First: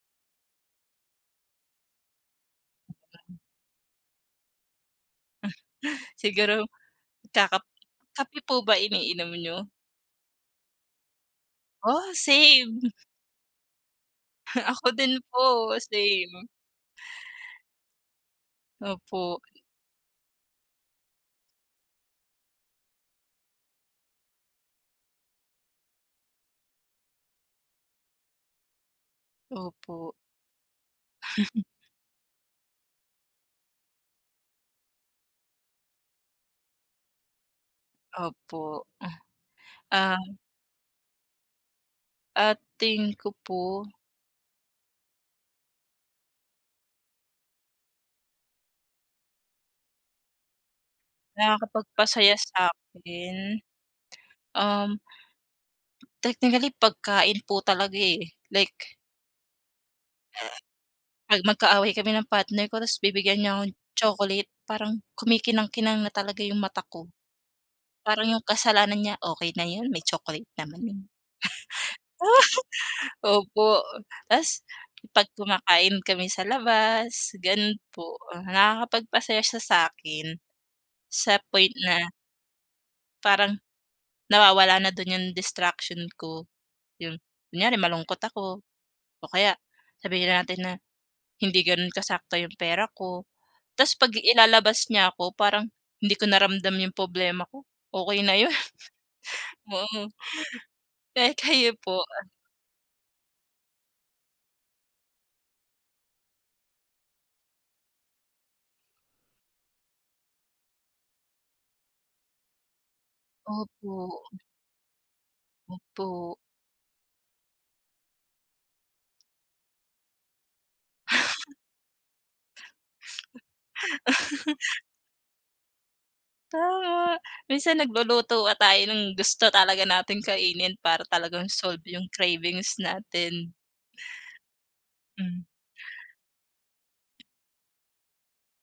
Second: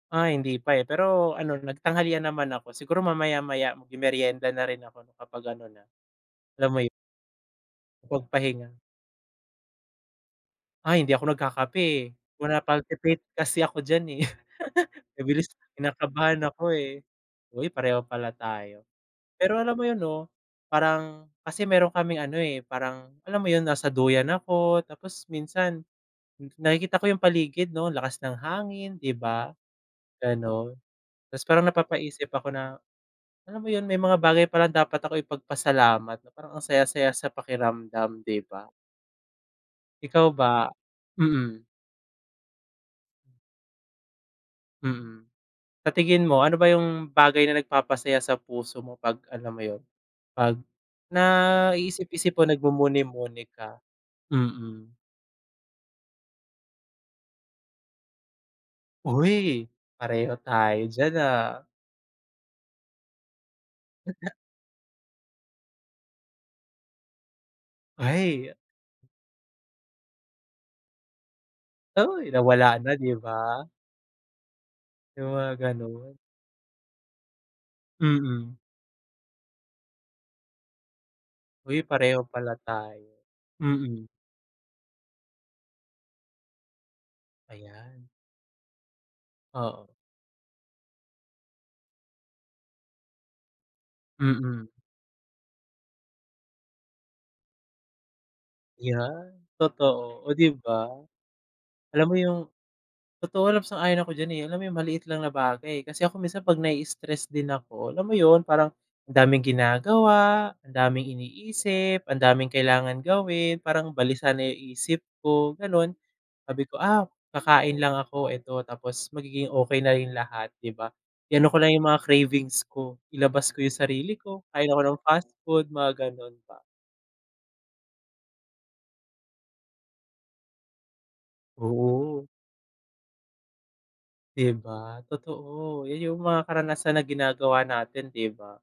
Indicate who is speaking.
Speaker 1: Ah, hindi pa, eh, pero ano, nagtanghalian naman ako. Siguro mamaya-maya, magmemeryenda na rin ako kapag ano na,
Speaker 2: Siguro,
Speaker 1: alam mo 'yo
Speaker 2: kakap
Speaker 1: Makapag
Speaker 2: kape po
Speaker 1: pahinga.
Speaker 2: ba iniinom niyo?
Speaker 1: Ay, hindi ako nagkakape, eh,
Speaker 2: Oh,
Speaker 1: wala,
Speaker 2: same.
Speaker 1: palpitate kasi ako diyan eh.
Speaker 2: Ako din
Speaker 1: Mabilis
Speaker 2: po,
Speaker 1: kinakabahan
Speaker 2: same.
Speaker 1: ako, hoy, pareho pala tayo.
Speaker 2: Opo.
Speaker 1: Pero alam mo 'yon, 'no, parang kasi meron kaming ano, eh, parang, alam mo 'yon, nasa duyan ako tapos minsan, n nakikita ko yung paligid, 'no, lakas ng hangin, 'di ba,
Speaker 2: Opo.
Speaker 1: gano'n. Tas parang napapaisip ako na, alam mo 'yon, may mga bagay palang dapat ako ipagpasalamat, na parang ang saya-saya sa pakiramdam, 'di ba?
Speaker 2: Opo.
Speaker 1: Ikaw
Speaker 2: Ang
Speaker 1: ba? Mm.
Speaker 2: Ah, tingin ko po.
Speaker 1: Mm. Sa tingin mo, ano ba yung bagay na nagpapasaya sa puso mo, 'pag, alam mo 'yon, 'pag naiisip-isip
Speaker 2: Nakakapagpasaya
Speaker 1: mo nagmumuni-muni
Speaker 2: sa'kin?
Speaker 1: ka?
Speaker 2: Um
Speaker 1: Mm.
Speaker 2: technically, pagkain po talaga, eh, like
Speaker 1: Uy, pareho tayo diyan,
Speaker 2: 'pag
Speaker 1: ah.
Speaker 2: magkaaway kami ng partner ko, tapos bibigyan niya akong
Speaker 1: [unintelligible]
Speaker 2: chocolate, parang kumikinang-kinang na talaga yung mata ko. Parang yung
Speaker 1: Ay, a
Speaker 2: kasalanan niya, okay na 'yon, may chocolate naman eh.
Speaker 1: Uy! Nawala na, 'di ba?
Speaker 2: Opo, tas
Speaker 1: Yung
Speaker 2: 'pag
Speaker 1: mga
Speaker 2: kumakain
Speaker 1: gano'n.
Speaker 2: kami sa labas, gano'n po.
Speaker 1: Mm.
Speaker 2: Nakakapagpasaya siya sa'kin, sa point
Speaker 1: Uy,
Speaker 2: na
Speaker 1: pareho pala tayo,
Speaker 2: parang,
Speaker 1: mm.
Speaker 2: nawawala na do'n yung distraction ko, 'yon. Kunyari
Speaker 1: Ayan.
Speaker 2: malungkot ako, o kaya
Speaker 1: Oo.
Speaker 2: sabihin natin na, hindi gano'n kasakto yung pera ko, tas 'pag
Speaker 1: Mm.
Speaker 2: ilalabas niya ako, parang hindi ko na ramdam yung problema ko, okey na 'yon.
Speaker 1: Yan,
Speaker 2: Oo.
Speaker 1: totoo, oh, 'di ba?
Speaker 2: Eh, kayo po,
Speaker 1: Alam mo
Speaker 2: an
Speaker 1: yung totoo lang, sang-ayon ako diyan, eh, alam mo yung, maliit lang na bagay. Kasi ako minsan, 'pag na-i-stress din ako, alam mo 'yon, parang, ang daming ginagawa, ang daming iniisip, ang daming kailangan gawin, parang
Speaker 2: Opo.
Speaker 1: balisa na yung isip ko, gano'n.
Speaker 2: Po.
Speaker 1: Sabi ko, ah, kakain lang ako, eto, tapos magiging okey na rin lahat, 'di ba, i-ano ko lang yung mga cravings ko, ilabas ko yung sarili ko, kain ako ng fast food, mga gano'n ba.
Speaker 2: Tama, minsan nagluluto nga tayo, ng gusto talaga nating kainin para talagang solve yung
Speaker 1: Oo.
Speaker 2: cravings natin.
Speaker 1: 'Di ba,
Speaker 2: Hmm.
Speaker 1: totoo, 'yon yung mga karanasan na ginagawa natin, 'di ba?